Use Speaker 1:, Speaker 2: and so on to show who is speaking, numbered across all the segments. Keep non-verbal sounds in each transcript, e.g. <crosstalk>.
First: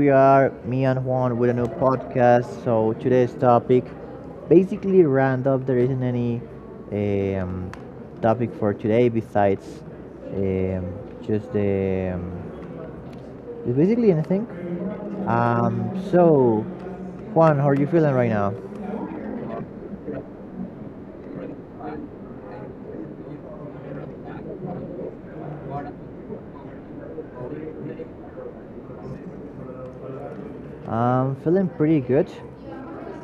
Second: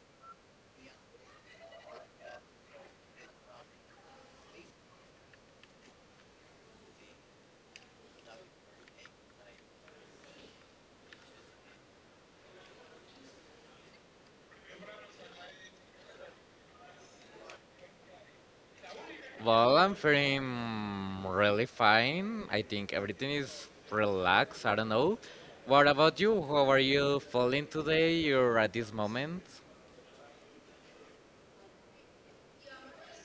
Speaker 1: we are, me and Juan with a new podcast. So today's topic, basically random. There isn't any um, topic for today besides um, just the just basically anything. So Juan, how are you feeling right now?
Speaker 2: Well, I'm feeling really fine. I think everything is relaxed. I don't know. What about you? How are you feeling today or at this moment?
Speaker 1: I'm feeling pretty good.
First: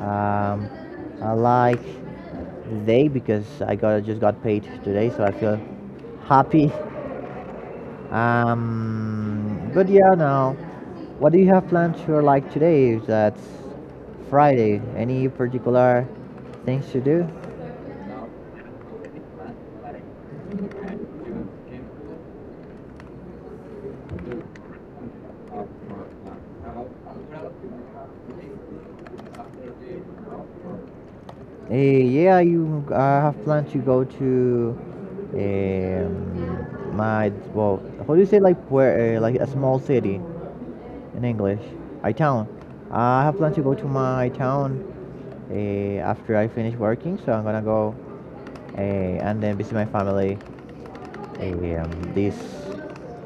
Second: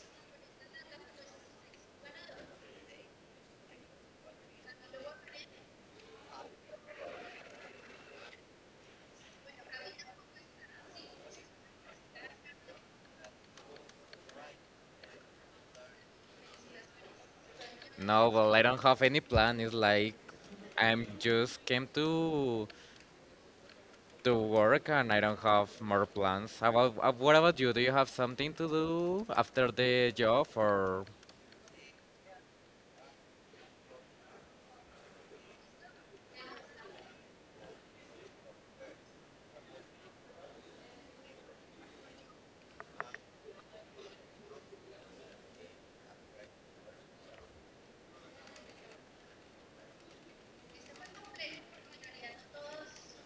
Speaker 1: Um, I like the day because I got just got paid today, so I feel happy <laughs> But yeah, now, what do you have plans for like today? That's Friday. Any particular things to do?
Speaker 2: No, well, I don't have any plan. It's like I'm just came to work and I don't have more plans. How about, what about you? Do you have something to do after the job or
Speaker 1: Yeah, you I have planned to go to my how do you say like where like a small city in English? A town. I have planned to go to my town after I finish working, so I'm gonna go and then visit my family this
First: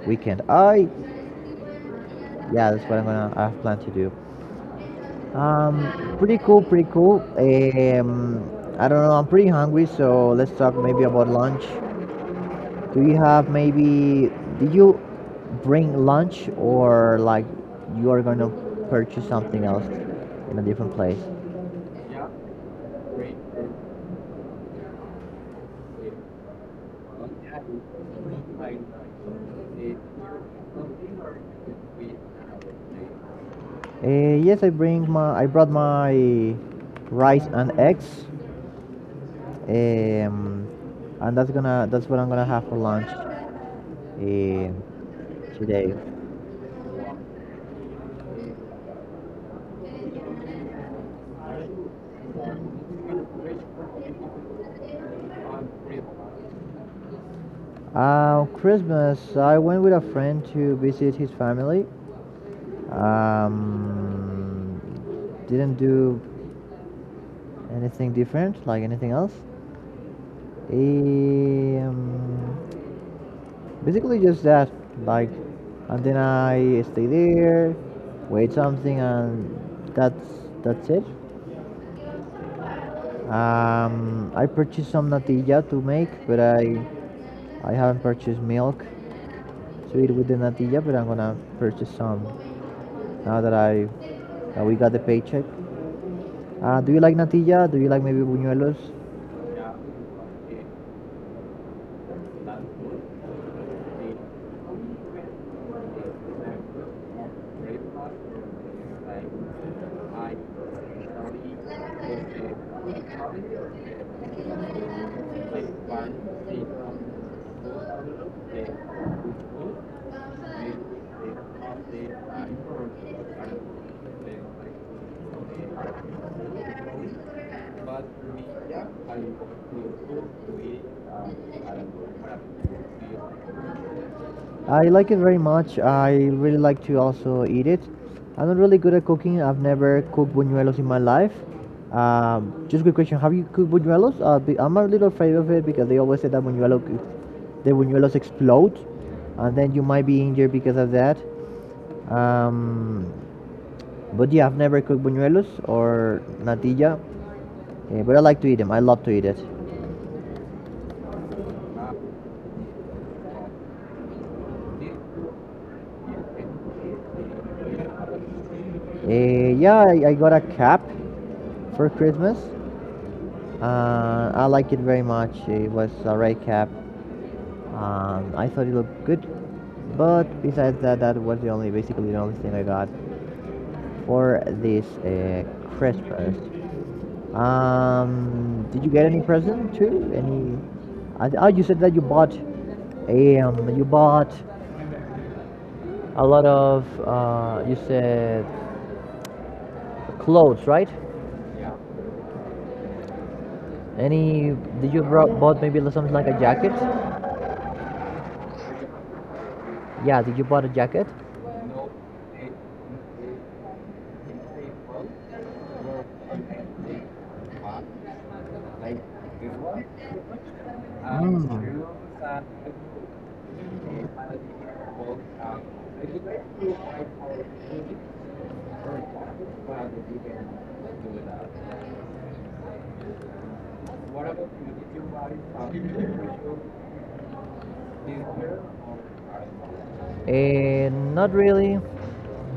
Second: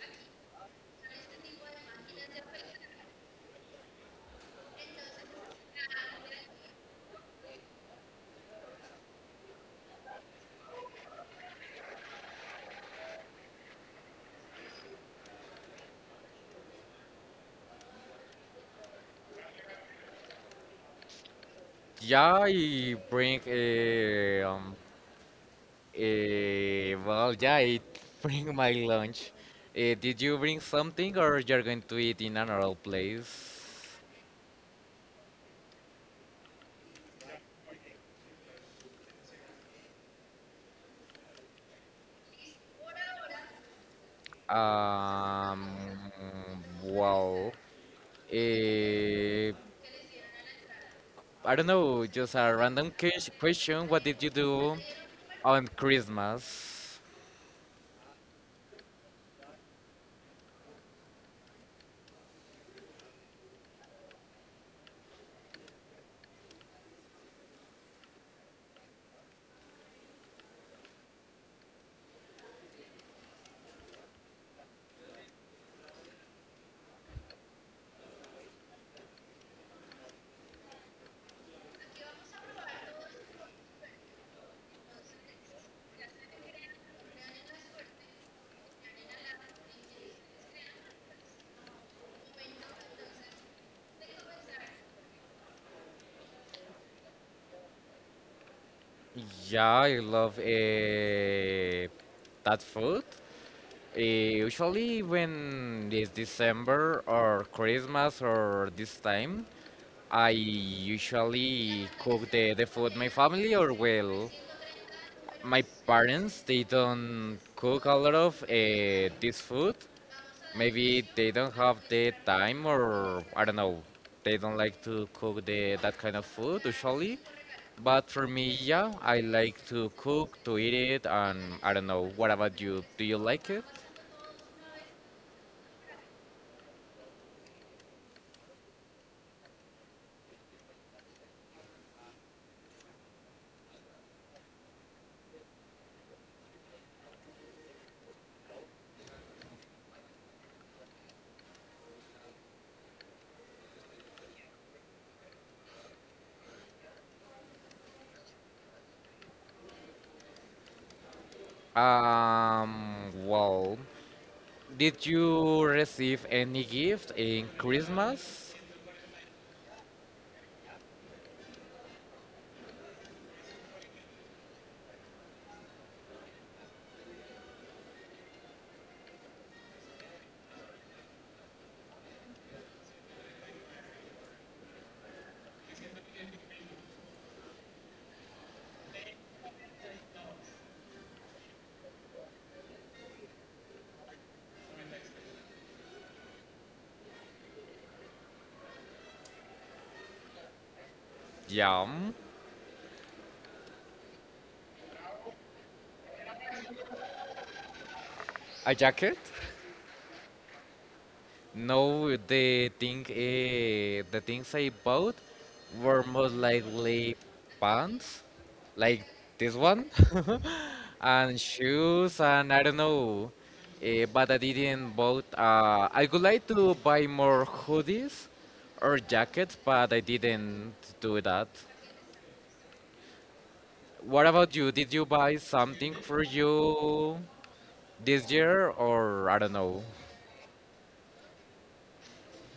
Speaker 1: weekend. I Yeah, that's what I have planned to do. Pretty cool, pretty cool. I don't know. I'm pretty hungry, so let's talk maybe about lunch. Do you have maybe? Did you bring lunch or like you are gonna purchase something else in a different place?
Speaker 2: yeah, I bring well, yeah, it <laughs> bring my lunch. Did you bring something, or you're going to eat in another place?
Speaker 1: Uh, yes, I bring my. I brought my rice and eggs. Um, and that's what I'm gonna have for lunch. Um,
Speaker 2: Um,
Speaker 1: Today?
Speaker 2: well, eh, I don't know. Just a random question. What did you do on Christmas?
Speaker 1: Christmas, I went with a friend to visit his family. Um, didn't do anything different, like anything else. Um, Basically, just that. Like, and then I stay there, wait something, and that's it. I purchased some natilla to make, but I haven't purchased milk to eat with the natilla. But I'm gonna purchase some now that I that we got the paycheck. Do you like natilla? Do you like maybe buñuelos?
Speaker 2: Yeah, I love that food. Usually, when it's December or Christmas or this time, I usually cook the food my family or well my parents they don't cook a lot of this food. Maybe they don't have the time or I don't know. They don't like to cook the that kind of food usually. But for me, yeah, I like to cook, to eat it, and I don't know. What about you? Do you like it?
Speaker 1: I like it very much. I really like to also eat it. I'm not really good at cooking. I've never cooked buñuelos in my life. Just a quick question: have you cooked buñuelos? I'm a little afraid of it because they always say that buñuelo, the buñuelos explode, and then you might be injured because of that. Um, but yeah, I've never cooked buñuelos or natilla, but I like to eat them. I love to eat it.
Speaker 2: Well, did you receive any gift in Christmas?
Speaker 1: Yeah, I got a cap for Christmas. I like it very much. It was a red cap. I thought it looked good, but besides that, that was the only, basically the only thing I got for this Christmas. Did you get any present too? Any? Oh, you said that you bought. You bought a lot of. You said clothes, right?
Speaker 2: Yeah.
Speaker 1: Any? Bought maybe something like a jacket?
Speaker 2: A jacket.
Speaker 1: Yeah. Did you bought a jacket?
Speaker 2: No, the things I bought were most likely pants, like this one, <laughs> and shoes, and I don't know. But I didn't bought. I would like to buy more hoodies or jackets, but I didn't do that. What about you? Did you buy something for you this year, or I don't know?
Speaker 1: Not really.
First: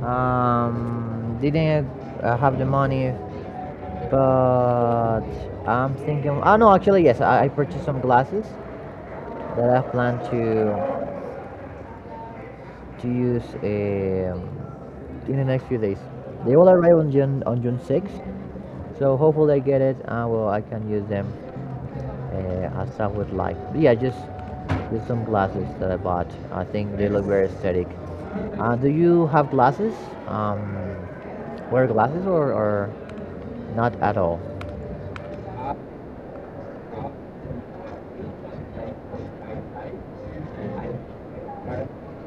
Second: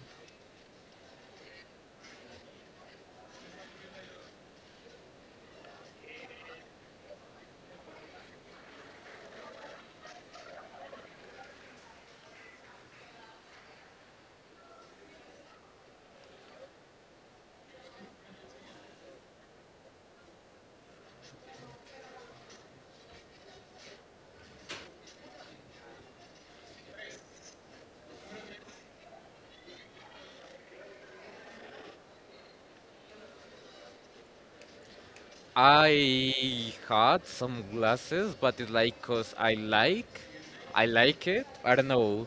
Speaker 1: Didn't have the money, but no, actually, yes. I purchased some glasses that I plan to use in the next few days. They will arrive on June 6th, so hopefully I get it. I can use them as I would like. But yeah, just some glasses that I bought. I think they look very aesthetic. Do you have glasses? Um, Wear glasses or, not at all?
Speaker 2: I had some glasses, but it's like cause I like it. I don't know.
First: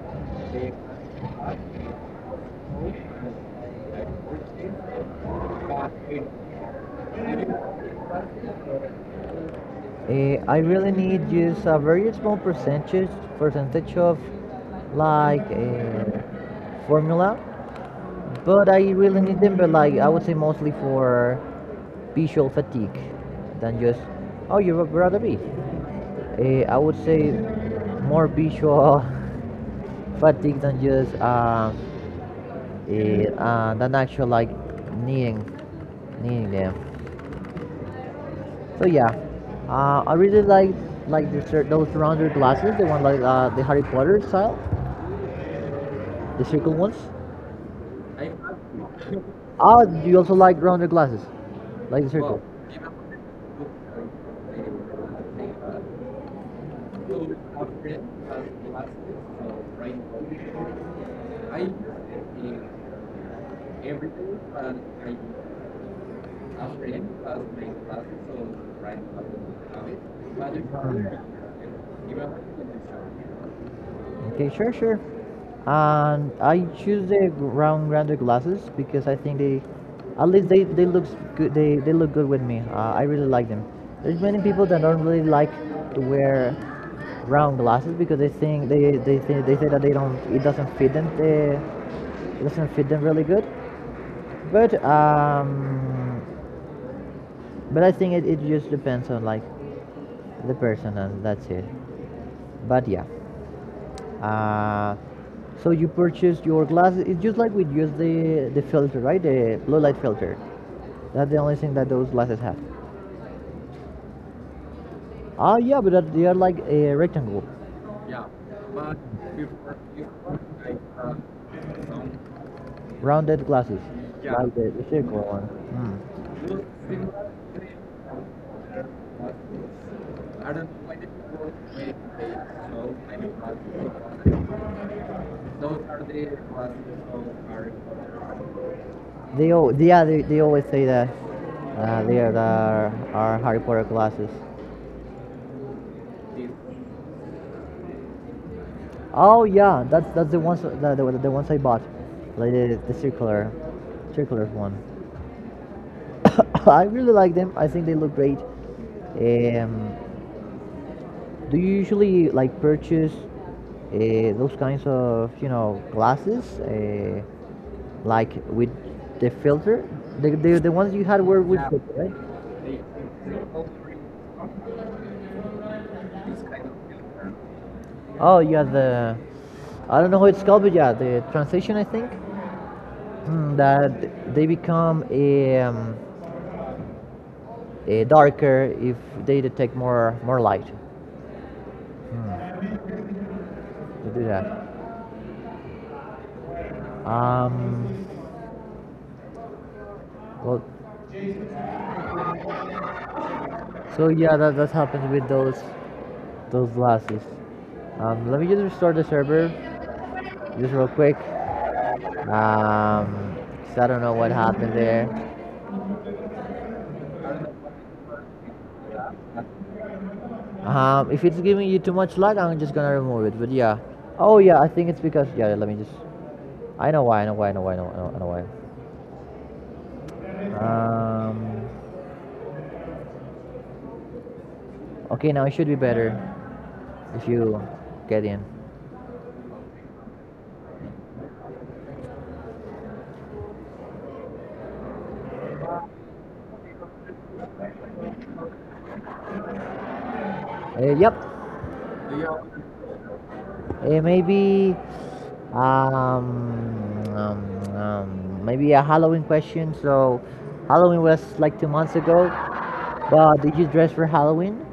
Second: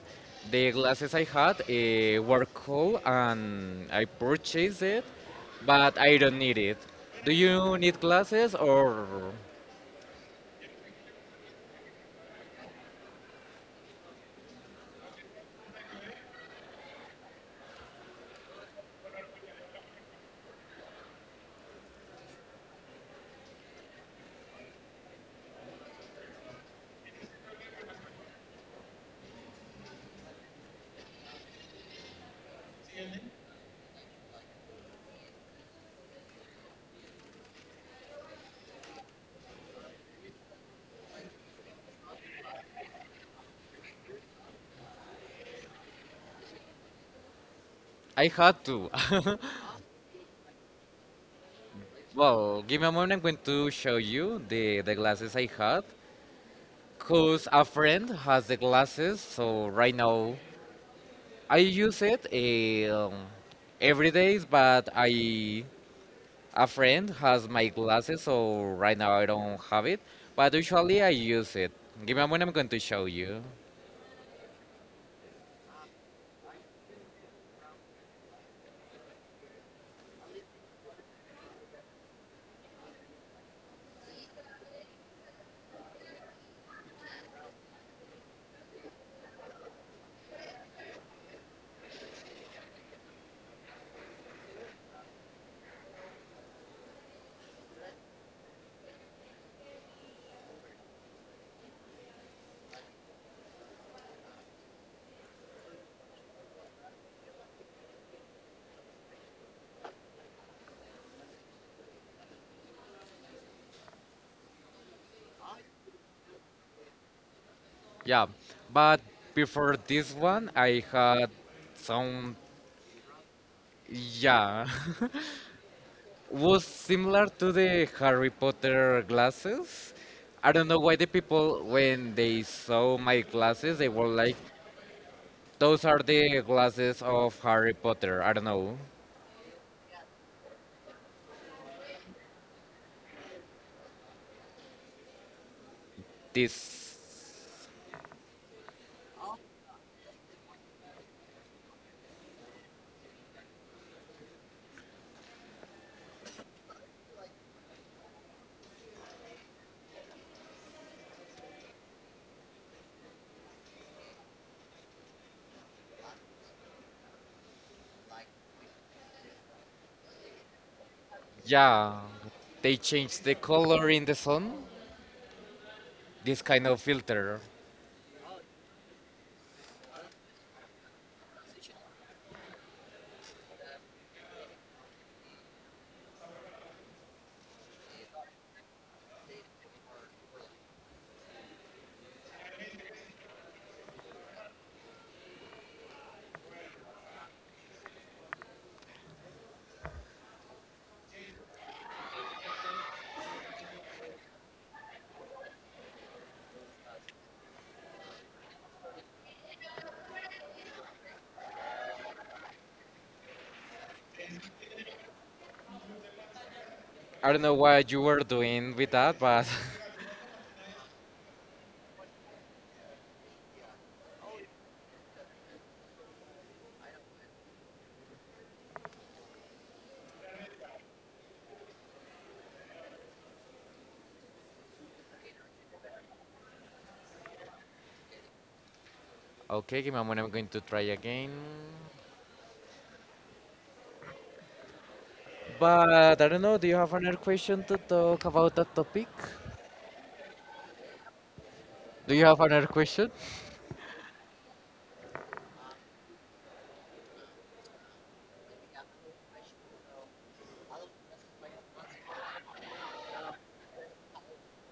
Speaker 2: The glasses I had were cool, and I purchased it, but I don't need it. Do you need glasses or?
Speaker 1: I really need just a very small percentage of like formula. But I really need them, but like I would say mostly for visual fatigue than just oh you're a brother B. I would say more visual <laughs> fatigue than just than actual like needing needing them. So yeah, I really like the, those rounder glasses, the one like the Harry Potter style, the circle ones.
Speaker 2: I had to. <laughs>
Speaker 1: Oh, do you also like rounded glasses? Like the circle?
Speaker 2: Well, give me a moment. I'm going to show you the glasses I had, cause a friend has the glasses. So right now I use it um, every day, but I a friend has my glasses, so right now I don't have it. But usually I use it. Give me a moment, I'm going to show you.
Speaker 1: Okay, sure, sure. And I choose the rounded glasses because I think they, at least they look good. They look good with me. I really like them. There's many people that don't really like to wear round glasses because they think they say that they don't it doesn't fit them. They, it doesn't fit them really good. But um, but I think it just depends on like the person and that's it. But yeah. Uh, So you purchase your glasses. It's just like we use the filter, right? The blue light filter. That's the only thing that those glasses have. Ah, yeah, but that, they are like a rectangle,
Speaker 2: Yeah, but before this one, I had some.
Speaker 1: rounded glasses, yeah, like
Speaker 2: Yeah.
Speaker 1: the circular one. Mm.
Speaker 2: <laughs> Was similar to the Harry Potter glasses. I don't know why the people when they saw my glasses, they were like, "Those are the glasses of Harry Potter." I don't know.
Speaker 1: Yeah, they always say that they are Harry Potter glasses.
Speaker 2: This.
Speaker 1: Oh yeah, that's the ones the ones I bought, like circular one. <laughs> <coughs> I really like them. I think they look great. Um, do you usually like purchase those kinds of glasses, like with the filter? The ones you had were with filter,
Speaker 2: Yeah,
Speaker 1: right?
Speaker 2: they change the color in the sun. This kind of filter.
Speaker 1: Oh, you had the I don't know how it's called, but yeah, the transition I think mm, that they become darker if they detect more light. Hmm, to do that. Um, well, So yeah, that happens with those losses. Let me just restore the server, just real quick. Um, 'Cause I don't know what happened there.
Speaker 2: I don't know what you were doing with that, but
Speaker 1: If it's giving you too much lag, I'm just gonna remove it. But yeah. Oh yeah, I think it's because yeah. Let me just. I know why. I know why. I know why. I know. I know why. Um. Okay, now it should be better if you get in.
Speaker 2: <laughs> okay, give me a moment. I'm going to try again, but I don't know. Do you have another question to talk about that topic?
Speaker 1: Yep.
Speaker 2: Do you have another question?
Speaker 1: Maybe, maybe a Halloween question. So, Halloween was like 2 months ago. But did you dress for Halloween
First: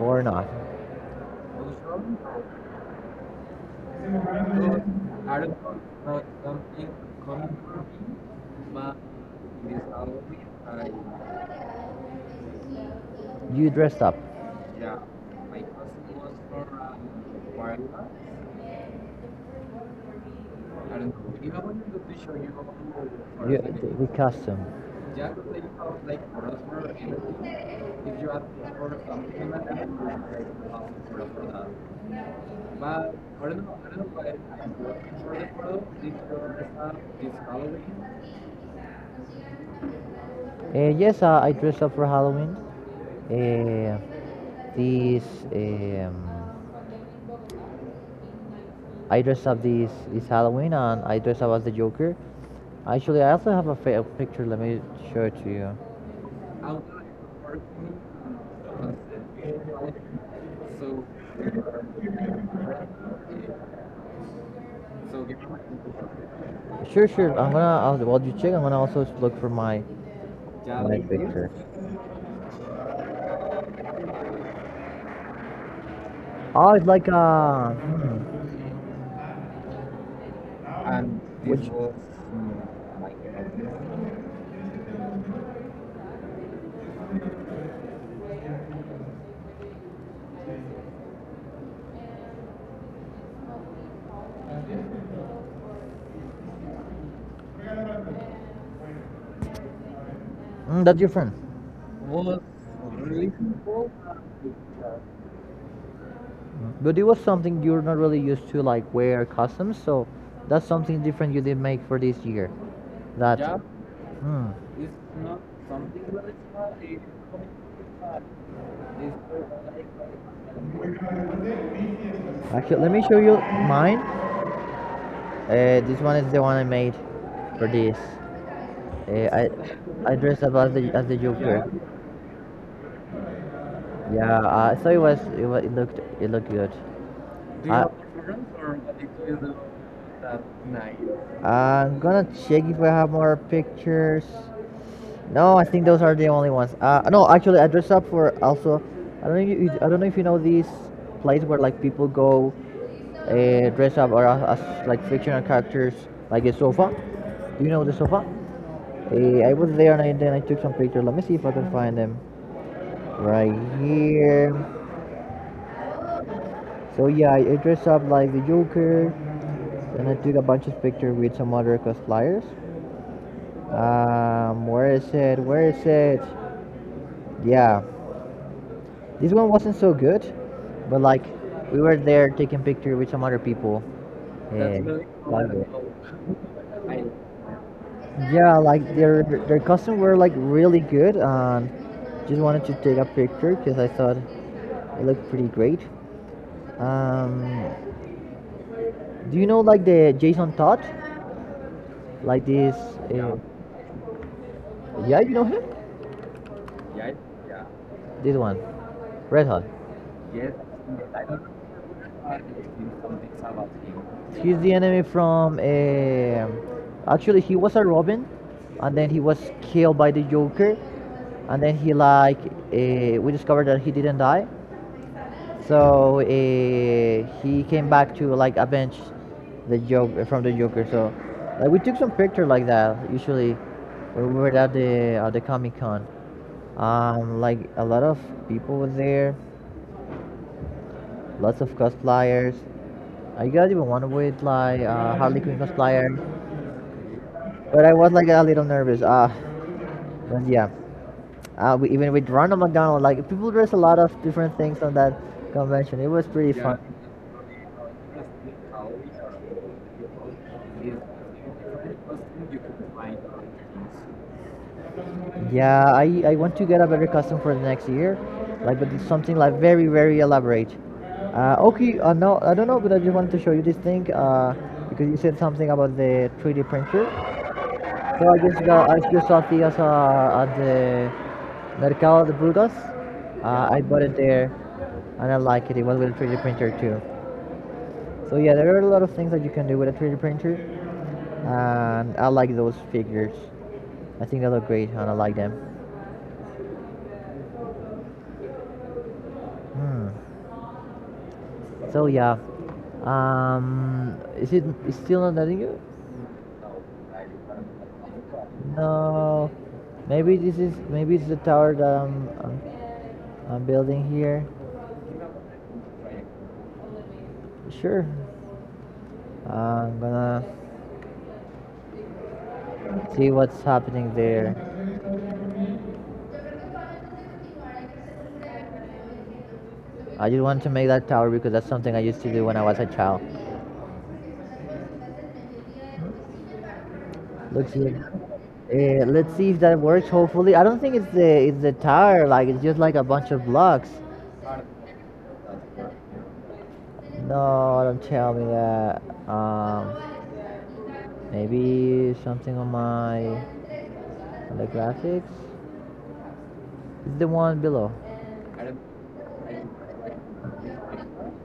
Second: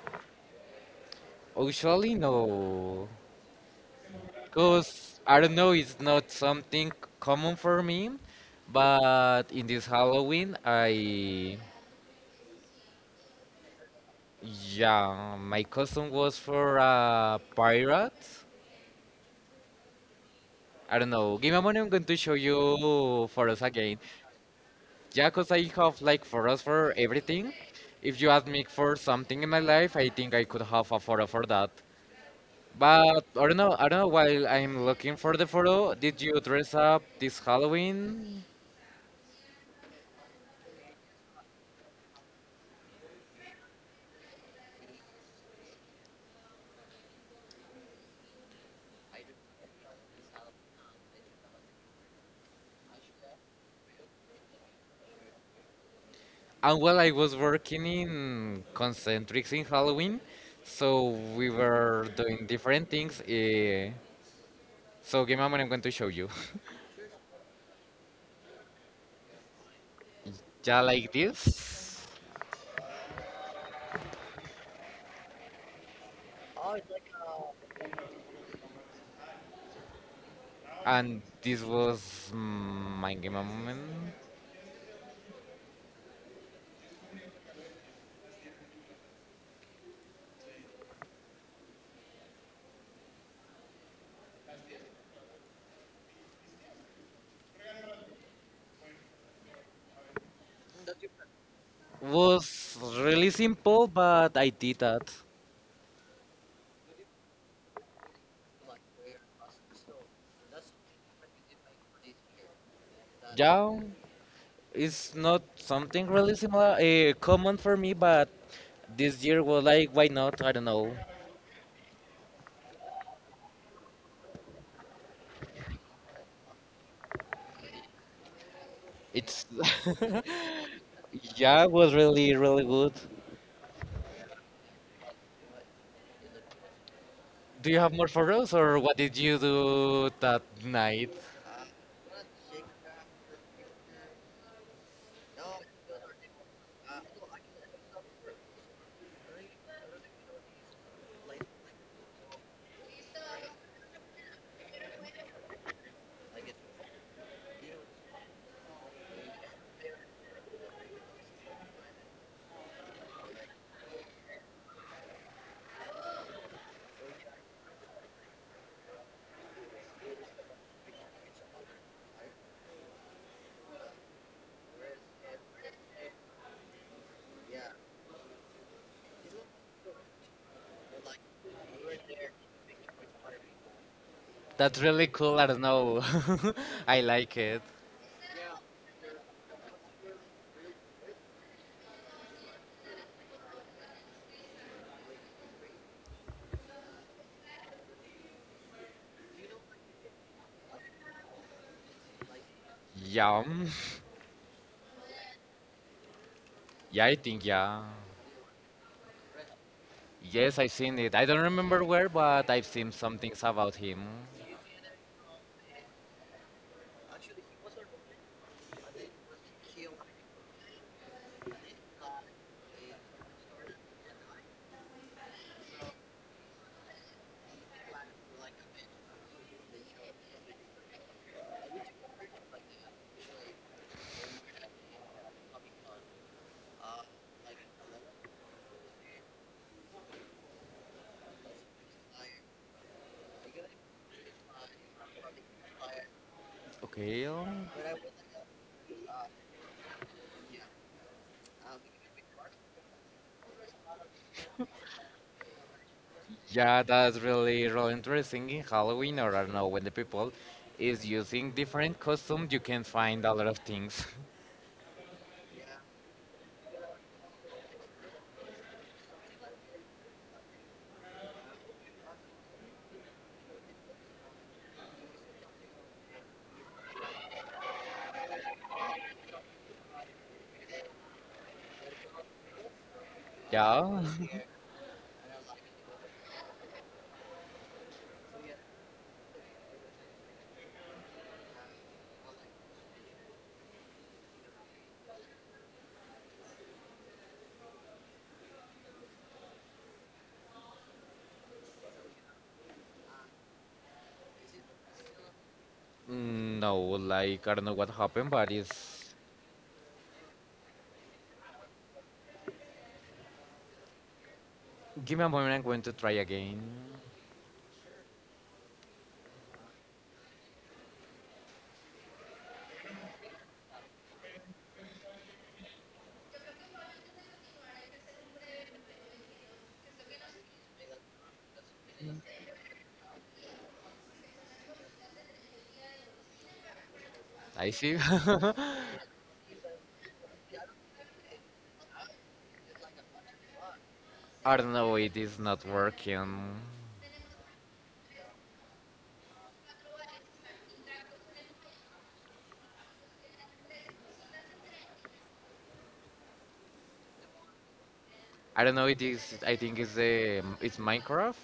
Speaker 1: or not?
Speaker 2: Usually no, because I don't know, it's not something common for me, but in this Halloween I.
Speaker 1: You dressed up.
Speaker 2: Yeah, my costume was for a pirate.
Speaker 1: I
Speaker 2: I don't know. Give me a
Speaker 1: do
Speaker 2: moment, I'm going to show you for us again.
Speaker 1: the costume.
Speaker 2: Yeah, because I have like photos for everything. If you ask me for something in my life, I think I could have a photo for that. But I don't know, while I'm looking for the photo, did you dress up this Halloween?
Speaker 1: Yes, I dressed up for Halloween. Uh, this. Um, I dress up this this Halloween and I dress up as the Joker. Actually, I also have a picture. Let me show it to you.
Speaker 2: And well, I was working in Concentrics in Halloween, so we were doing different things. So give me a moment, I'm going to show you.
Speaker 1: Sure, sure. I'll, while you check, I'm gonna also look for
Speaker 2: Yeah,
Speaker 1: my
Speaker 2: like
Speaker 1: picture.
Speaker 2: this.
Speaker 1: Oh, it's like a hmm,
Speaker 2: And this was my game moment.
Speaker 1: mm, that's different.
Speaker 2: Was really simple, but I did that.
Speaker 1: But it was something you're not really used to, like wear costumes. So that's something different you did make for this year. That.
Speaker 2: Yeah,
Speaker 1: Hmm.
Speaker 2: it's not something really similar, common for me, but this year was like, why not? I don't know.
Speaker 1: Actually, let me show you mine. This one is the one I made for this. Eh, I
Speaker 2: It's
Speaker 1: I dressed up as the
Speaker 2: <laughs> yeah,
Speaker 1: Joker.
Speaker 2: it was really really good.
Speaker 1: Yeah, so it looked good. Do
Speaker 2: Do you
Speaker 1: I
Speaker 2: have more for us, or what did you do that night?
Speaker 1: I'm gonna check if I have more pictures. No, I think those are the only ones. No, actually, I dressed up for also. I don't know. If you, I don't know if you know this place where like people go, dress up or as like fictional characters, like a sofa. Do you know the sofa? I was there and then I took some pictures. Let me see if I can find them. Right here. So yeah, I dressed up like the Joker, and I took a bunch of pictures with some other cosplayers. Where is it? Where is it? Yeah, this one wasn't so good, but like we were there taking pictures with some other people.
Speaker 2: That's
Speaker 1: And
Speaker 2: really cool. I
Speaker 1: like,
Speaker 2: don't know. <laughs> I like it.
Speaker 1: yeah, like their costumes were like really good, and just wanted to take a picture because I thought it looked pretty great. Um, do you know like the Jason Todd? Like this? Uh,
Speaker 2: Yeah,
Speaker 1: yeah, you know him?
Speaker 2: yeah, I think yeah.
Speaker 1: This one, Red Hot.
Speaker 2: Yes, I've seen it. I don't remember where, but I've seen some things about him.
Speaker 1: He's the enemy from. Actually, he was a Robin, and then he was killed by the Joker, and then he like we discovered that he didn't die, so he came back to like avenge the Joker. So like we took some picture like that usually when we were at the Comic Con. Like a lot of people were there, lots of cosplayers. I got even one with like Harley Quinn cosplayer,
Speaker 2: Okay.
Speaker 1: but I was like a little nervous. But yeah, we, even with Ronald McDonald, like people dress a lot of different things on that convention. It was pretty fun.
Speaker 2: Yeah, that's really, really interesting in Halloween, or I don't know, when the people is using different costumes, you can find a lot of things. <laughs>
Speaker 1: Yeah, I want to get a better costume for the next year, like but it's something like very elaborate. Okay, no, I don't know, but I just wanted to show you this thing because you said something about the 3D printer. So I just got I used something else at the Mercado de Burgos. I bought
Speaker 2: Yeah.
Speaker 1: it
Speaker 2: <laughs>
Speaker 1: there and I like it. It was with a 3D printer too. So yeah, there are a lot of things that you can do with a 3D printer and I like those figures. I think they look great and I like them. Hmm. So yeah, is it is still not letting you?
Speaker 2: No, like, I don't know what happened, but it's.
Speaker 1: No, maybe this is maybe it's the tower that I'm building here.
Speaker 2: Give me a moment, I'm going to try again.
Speaker 1: Sure, I'm gonna see what's happening there. I just want to make that tower because that's something I used to do when I was a child.
Speaker 2: I
Speaker 1: Looks like.
Speaker 2: see. <laughs>
Speaker 1: Let's see if that works. Hopefully, I don't think it's the tower. Like it's just like a bunch of blocks.
Speaker 2: I don't know, it is not working.
Speaker 1: No, don't tell me that. Um, Maybe something on my on the graphics. It's the one below.
Speaker 2: I don't know, it is. I think it's Minecraft.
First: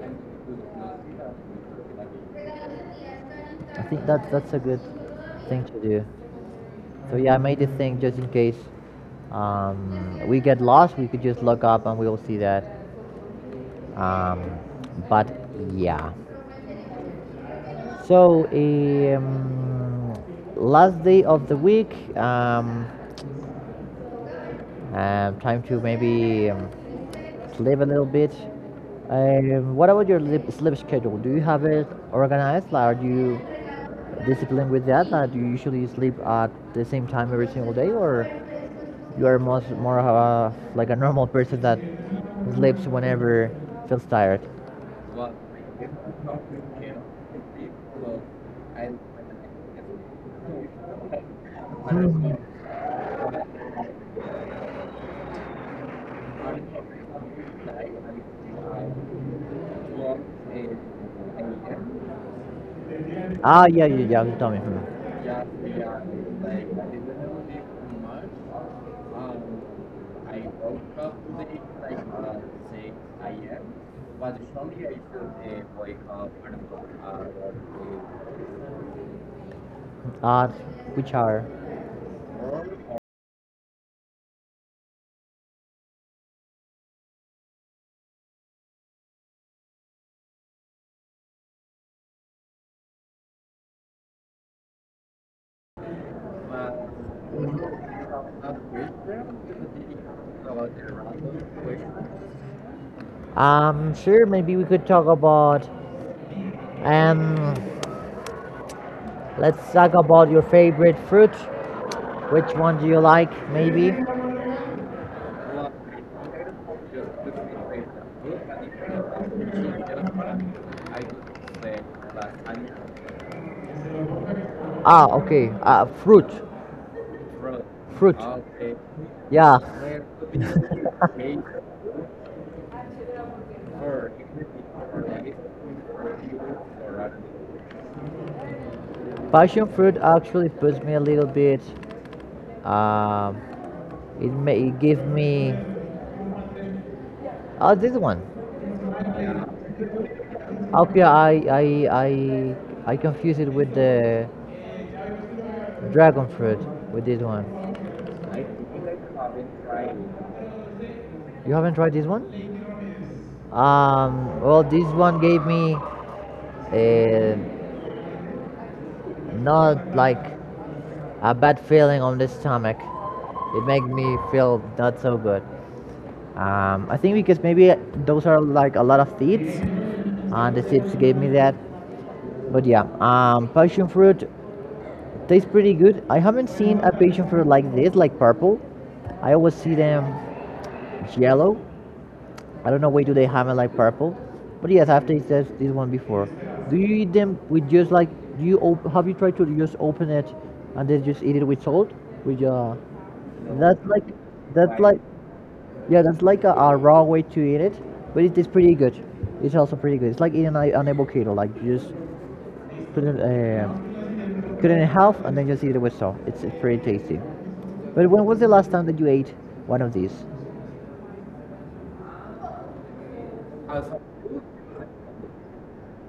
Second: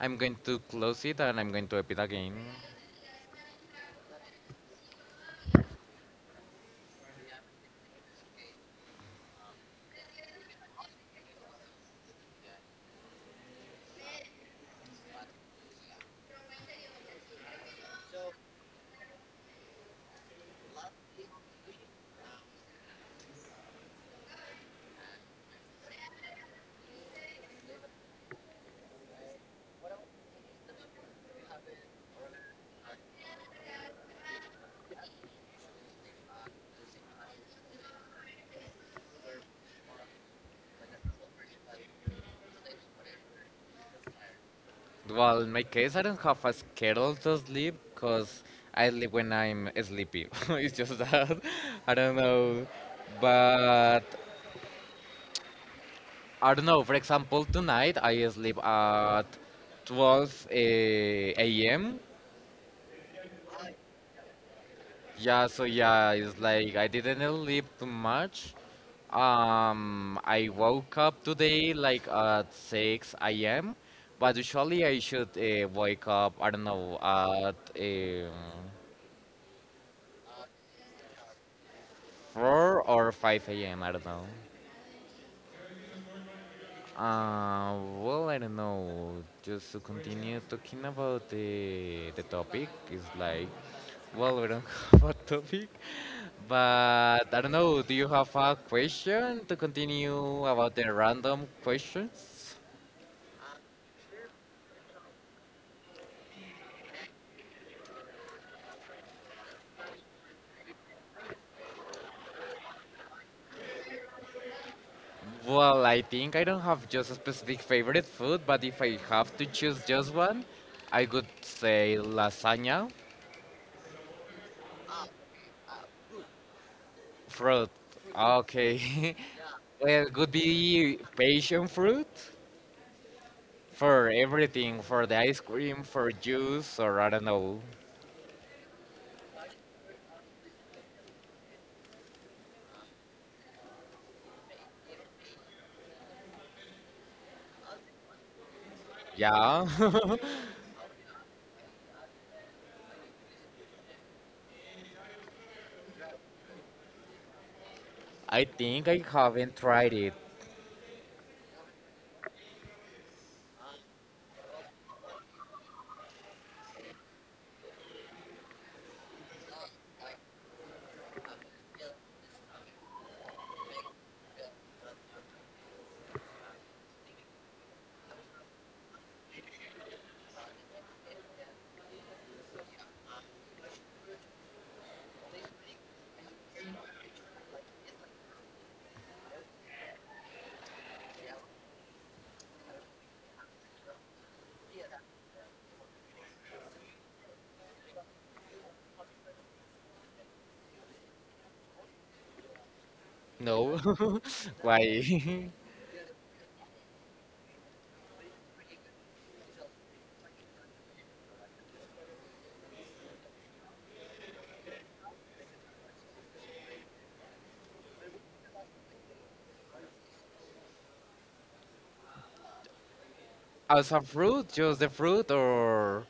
Speaker 2: I'm going to close it and I'm going to open it again.
Speaker 1: I think that's a good thing to do. So yeah, I made this thing just in case we get lost. We could just look up and we will see that. Um, but yeah. So, last day of the week. Time to maybe sleep a little bit. What about your sleep schedule? Do you have it organized? Like, are you disciplined with that? Like, do you usually sleep at the same time every single day, or you are most more of a, like a normal person that sleeps whenever feels tired?
Speaker 2: Well, in my case, I don't have a schedule to sleep because I sleep when I'm sleepy. <laughs> It's just that. <laughs> I don't
Speaker 1: <laughs>
Speaker 2: know. But I don't know. For example, tonight I sleep at 12 a.m.
Speaker 1: Ah, yeah, yeah, yeah, tell me. Hmm.
Speaker 2: Yeah, so yeah, it's like I didn't sleep too much. I woke up today like at 6 a.m. But usually I should wake up, I don't know, at.
Speaker 1: Uh, which are?
Speaker 2: 4 or 5 a.m. I don't know. Well, I don't know. Just to continue talking about the topic is like, well, we don't <laughs> have a topic, but I don't know. Do you have a question to continue about the random questions?
Speaker 1: Sure, maybe we could talk about. Um, let's talk about your favorite fruit. Which one do you like, maybe?
Speaker 2: Well, I think I don't have just a specific favorite food, but if I have to choose just one, I could say lasagna.
Speaker 1: Ah, okay. Fruit.
Speaker 2: Fruit.
Speaker 1: Fruit.
Speaker 2: Okay. <laughs>
Speaker 1: Yeah,
Speaker 2: Well, it could be passion fruit for everything, for the ice cream, for juice, or I don't know.
Speaker 1: passion fruit actually puts me a little bit. Um, it may it give me. Oh, this one.
Speaker 2: Yeah. <laughs>
Speaker 1: Okay, I I confuse it with the dragon fruit with this one.
Speaker 2: I think I haven't tried it.
Speaker 1: You haven't tried this one? Well, this one gave me uh, not like a bad feeling on the stomach. It made me feel not so good. I think because maybe those are like a lot of seeds, and the seeds gave me that. But yeah, passion fruit tastes pretty good. I haven't seen a passion fruit like this, like purple. I always see them yellow. I don't know why do they have it like purple, but yes, I've tasted this one before. Do you eat them with just like do you have you tried to just open it and then just eat it with salt? With
Speaker 2: No,
Speaker 1: that's like
Speaker 2: <laughs>
Speaker 1: that's like
Speaker 2: why?
Speaker 1: yeah, that's like a raw way to eat it, but it is pretty good. It's also pretty good. It's like eating a, an avocado, like you just put it cut it in half and then just eat it with salt. It's pretty tasty. But when was the last time that you ate one of these?
Speaker 2: <laughs> As a fruit, just the fruit, or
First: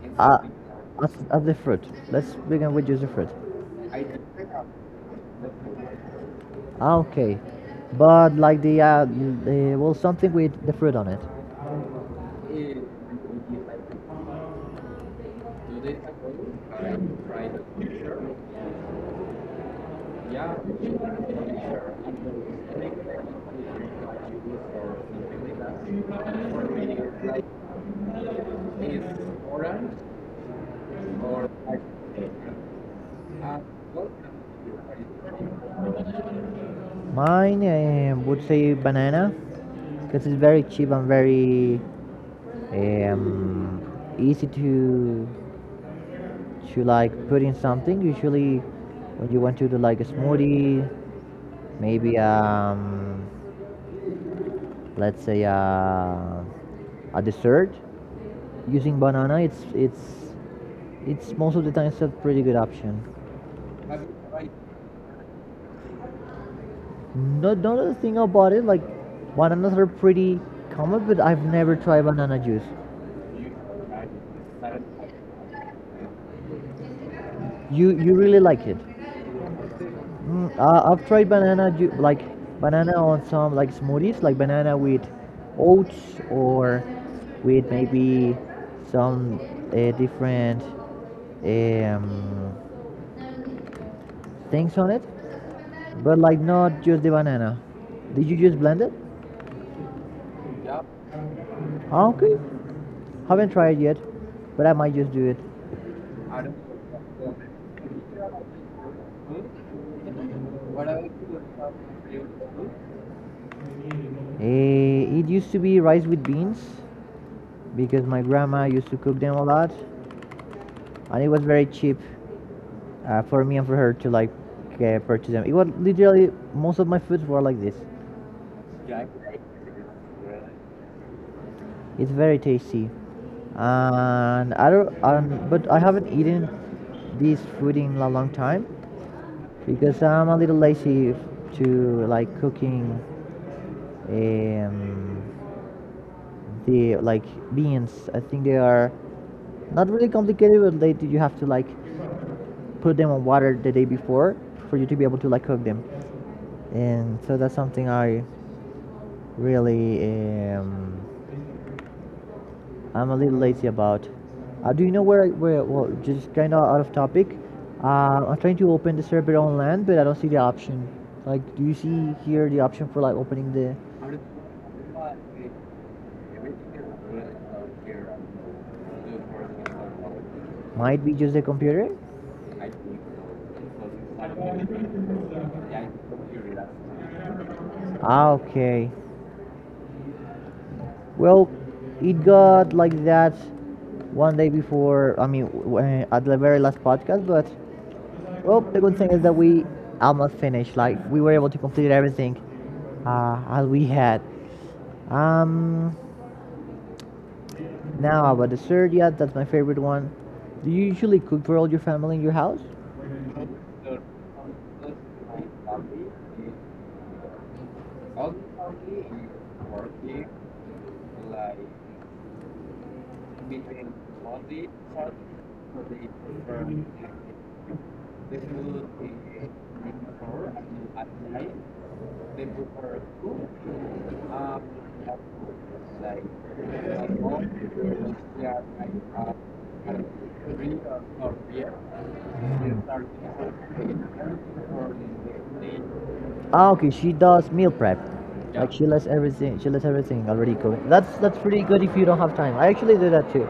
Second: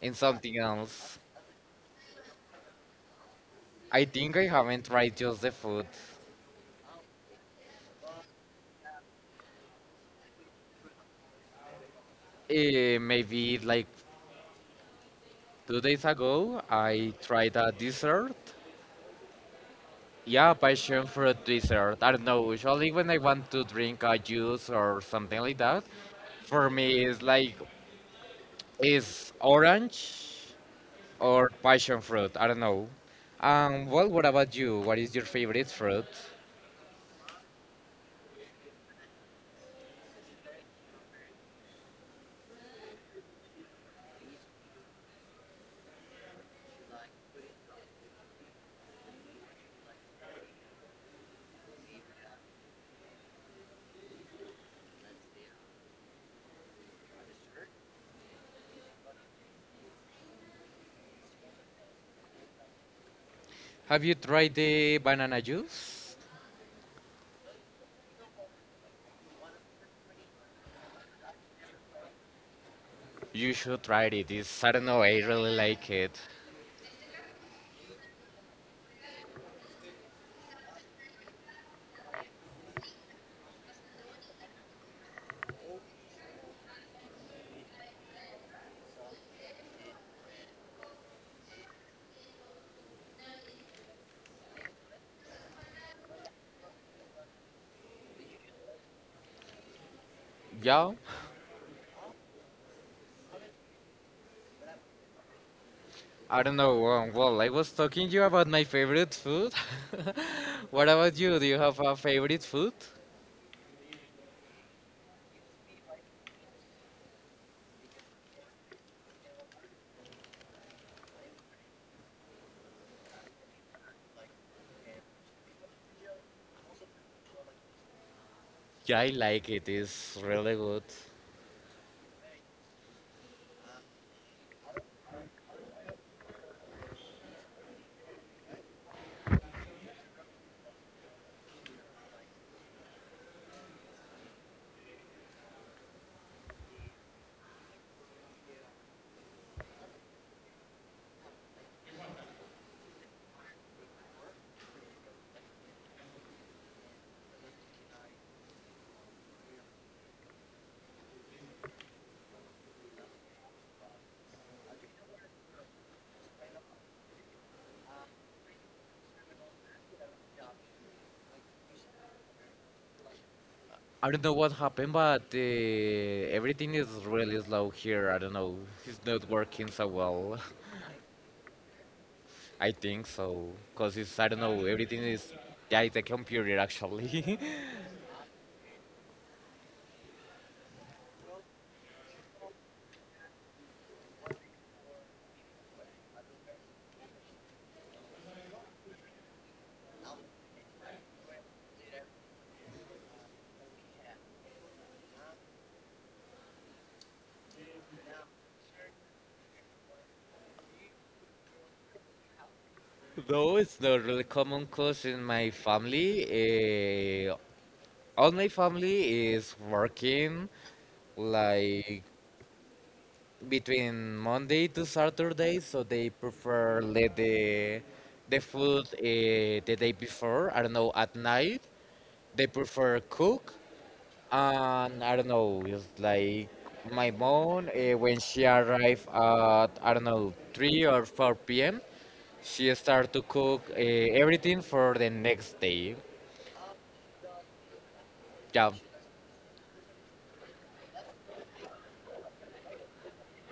Speaker 2: in
Speaker 1: Uh,
Speaker 2: something else?
Speaker 1: of the fruit. Let's begin with just the fruit.
Speaker 2: I think I haven't tried just the food.
Speaker 1: Ah, okay, but like the well something with the fruit on it.
Speaker 2: Maybe like 2 days ago, I tried a dessert. Yeah, passion fruit dessert. I don't know. Usually, when I want to drink a juice or something like that, for me it's like it's orange or passion fruit. I don't know. Well, what about you? What is your favorite fruit?
Speaker 1: Mine would say banana because it's very cheap and very um, easy to like put in something. Usually, when you want to do like a smoothie, maybe let's say a dessert using banana, it's most of the times a pretty good option.
Speaker 2: Have you tried the banana juice?
Speaker 1: No, another thing about it. Like bananas are pretty common, but I've never tried banana juice.
Speaker 2: You should try it. It's, I don't know. I really like it.
Speaker 1: You really like it? Mm, I've tried like banana on some like smoothies, like banana with oats or with maybe some different um, things on it, but like not just the banana. Did you just blend it?
Speaker 2: Yeah,
Speaker 1: Ah, okay, haven't tried yet, but I might just do it.
Speaker 2: I don't know. Well, I was talking to you about my favorite food. <laughs> What about you? Do you have a favorite food?
Speaker 1: Eh, it used to be rice with beans because my grandma used to cook them a lot, and it was very cheap for me and for her to like purchase them. It was literally most of my foods were like this.
Speaker 2: Yeah, I like it. It's really good.
Speaker 1: It's very tasty, and I don't. But I haven't eaten this food in a long time because I'm a little lazy to like cooking. Um, the like beans. I think they are not really complicated, but they you have to like put them on water the day before for you to be able to like cook them. And so that's something I really um, I'm a little lazy about. Do you know where well just kind of out of topic? I'm trying to open the server on land, but I don't see the option. Like, do you see here the option for like opening the?
Speaker 2: I don't know what happened, but everything is really slow here. I don't know. It's not working so well.
Speaker 1: Might be just the computer.
Speaker 2: <laughs> I think so. Because it's, I don't know, everything is. Yeah, it's a computer actually.
Speaker 1: Ah, okay. Well, it got like that one day before. I mean, at the very last podcast, but well, the good thing is that we almost finished. Like we were able to complete everything as we had. Um, Now about dessert, yeah, that's my favorite one. Do you usually cook for all your family in your house?
Speaker 2: <laughs> Though it's not really common because in my family, uh, all my family is working like between Monday to Saturday, so they prefer let the food the day before. I don't know at night they prefer cook, and I don't know it's like my mom when she arrived at I don't know three or four p.m. She start to cook everything for the next day.
Speaker 1: Ah, okay, she does meal prep.
Speaker 2: Yeah,
Speaker 1: Like she lets everything already cooked. That's pretty good if you don't have time. I actually do that too.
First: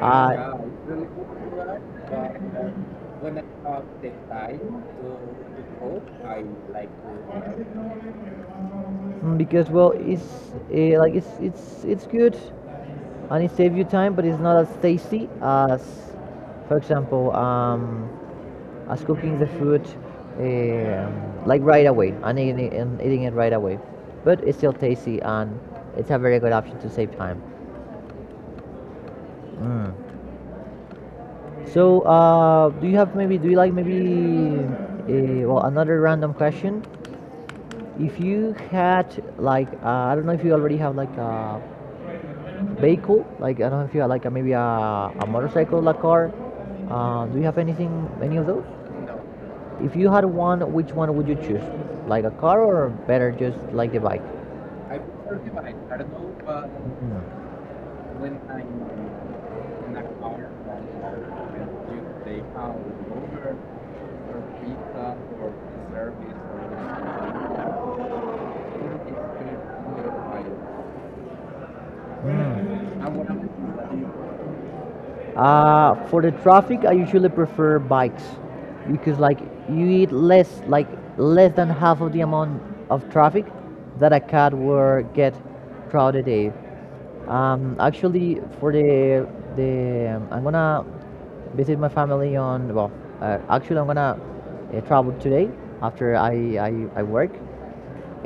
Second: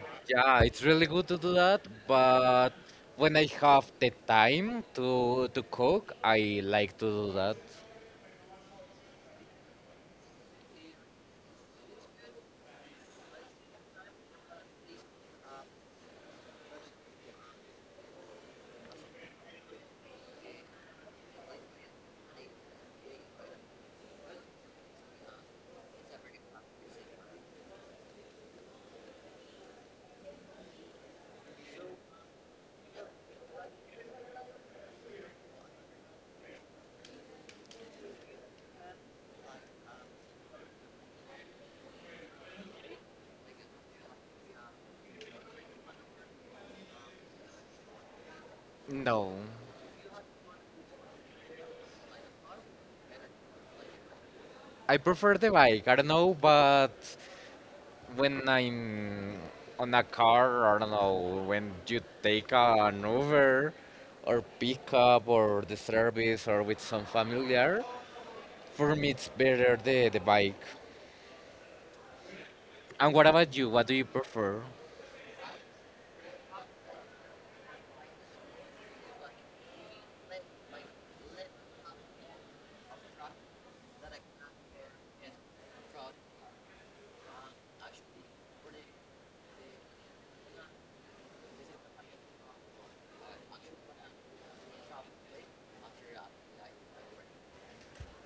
Speaker 1: Uh,
Speaker 2: yeah, it's really good to do that, but when I have the time to cook, I like to do that.
Speaker 1: uh, Mm, because well it's like it's good and it saves you time but it's not as tasty as for example as cooking the food um, like right away and eating it right away but it's still tasty and it's a very good option to save time, mm. So do you have maybe do you like maybe well another random question if you had like I don't know if you already have like a vehicle? Like I don't know if you have like a, maybe a motorcycle, a car. Do you have anything, any of those?
Speaker 2: No,
Speaker 1: If you had one, which one would you choose? Like a car or better just like the bike?
Speaker 2: I prefer the bike. I don't know, but when I'm on a car, I don't know, when you take an Uber or pickup or the service or with some familiar, for me it's better the bike.
Speaker 1: Mm.
Speaker 2: And what about you? What do you prefer?
Speaker 1: For the traffic, I usually prefer bikes because like you eat less, like less than half of the amount of traffic that a cat would get throughout the day. Actually, for the I'm gonna visit my family on well, actually I'm gonna travel today after I work.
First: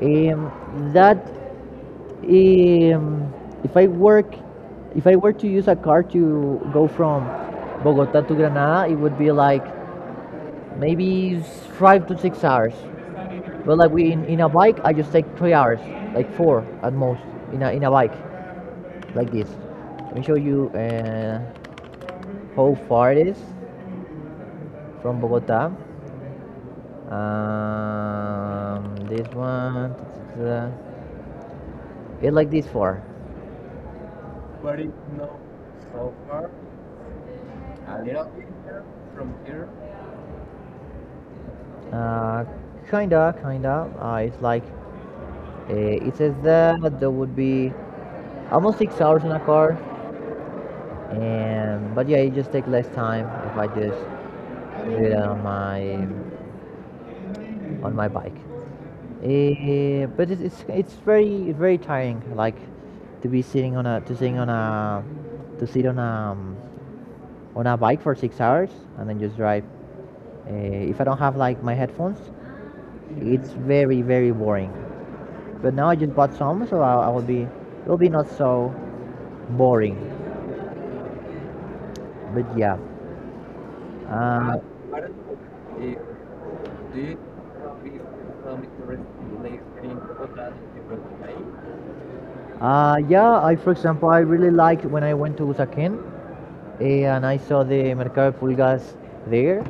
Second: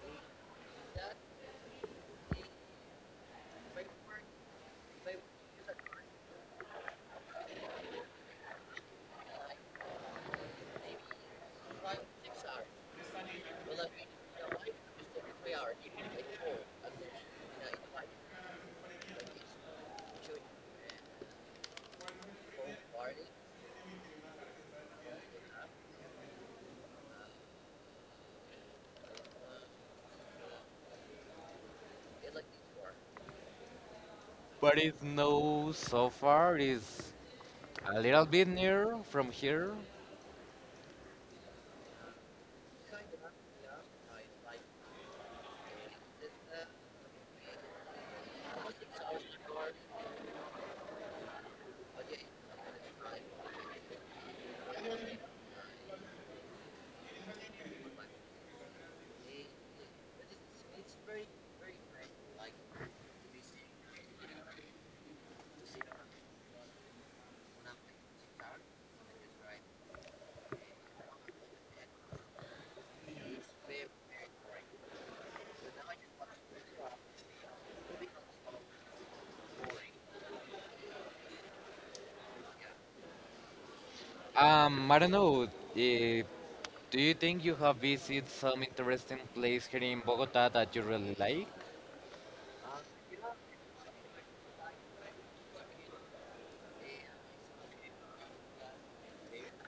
Speaker 1: Um, that um, if I work, if I were to use a car to go from Bogota to Granada, it would be like maybe 5 to 6 hours. But like we in a bike, I just take 3 hours, like 4 at most in a bike like this. Let me show you how far it is from Bogota. This one, it's like this far.
Speaker 2: But it's no so far, is a little bit near from here.
Speaker 1: Uh, Kinda, kinda. It's like it says that there would be almost 6 hours in a car, and but yeah, it just takes less time if I just do it on my bike. Eh, but it's very very tiring, like to be sit on a bike for 6 hours and then just drive. Uh, if I don't have like my headphones, it's very very boring. But now I just bought some, so I will be it will be not so boring. But yeah, uh,
Speaker 2: I don't know. eh, do you think you have visited some interesting place here in Bogota that you really like?
Speaker 1: yeah. I for example I really liked when I went to Usaquén and I saw the Mercado de Pulgas there.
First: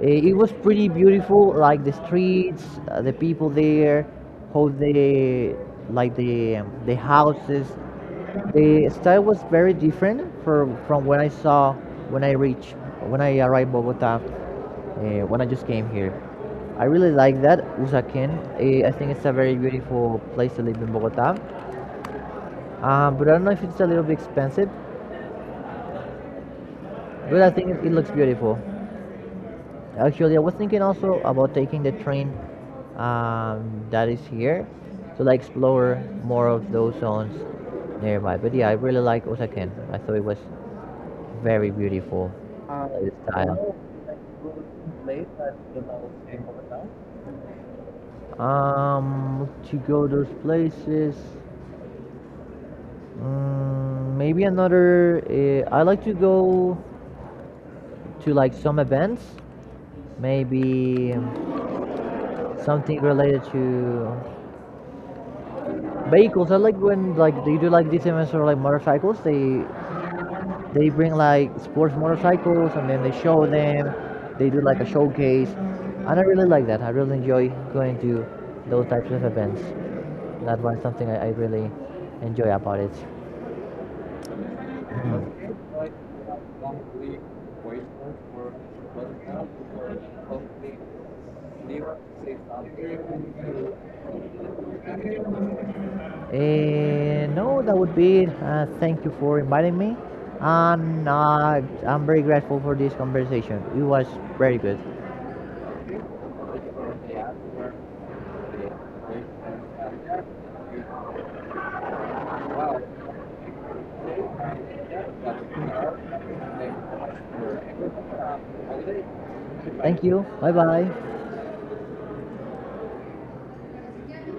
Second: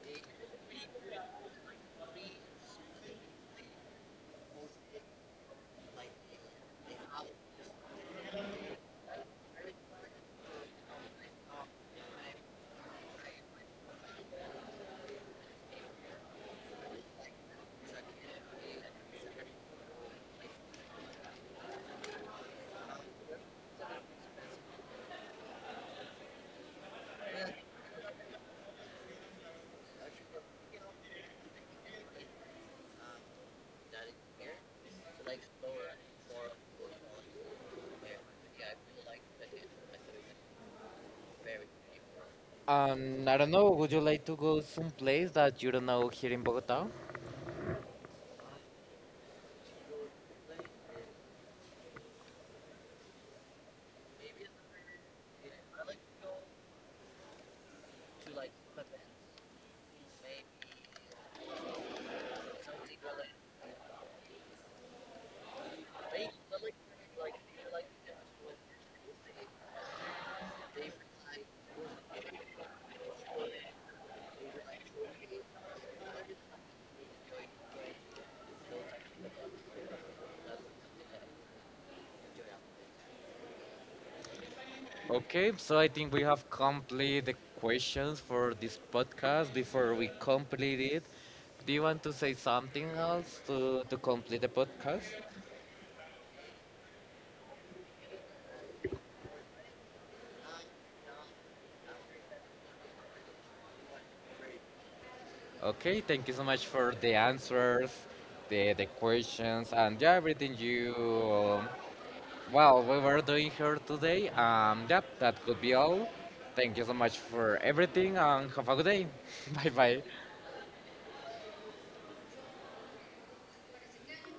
Speaker 1: Eh, it was pretty beautiful, like the streets, the people there, how they like the houses. The style was very different from when I saw when I reached when I arrived Bogota, when I just came here. I really like that Usaquén. I think it's a very beautiful place to live in Bogota, but I don't know if it's a little bit expensive, but I think it, it looks beautiful. Actually, I was thinking also about taking the train that is here to like explore more of those zones nearby. But yeah, I really like Osaken. I thought it was very beautiful, like the
Speaker 2: I don't know.
Speaker 1: style.
Speaker 2: Would you like to go some place that you don't know here in Bogota?
Speaker 1: To go those places, mm, maybe another. I like to go to like some events, maybe something related to vehicles. I like when like they do like these events or like motorcycles. They bring like sports motorcycles and then they show them. They do like a showcase, and I really like that. I really enjoy going to those types of events. That was something I really enjoy about it.
Speaker 2: Okay, so I think we have completed the questions for this podcast. Before we complete it, do you want to say something else to complete the podcast?
Speaker 1: Eh, no, that would be it. Thank you for inviting me, and I'm very grateful for this conversation. It was very good.
Speaker 2: Okay, thank you so much for the answers, the questions, and yeah, everything you, um, well, we were doing here today. Yep, that could be all. Thank you so much for everything, and have a good day. <laughs> Bye
Speaker 1: Thank
Speaker 2: bye.
Speaker 1: you. Bye bye.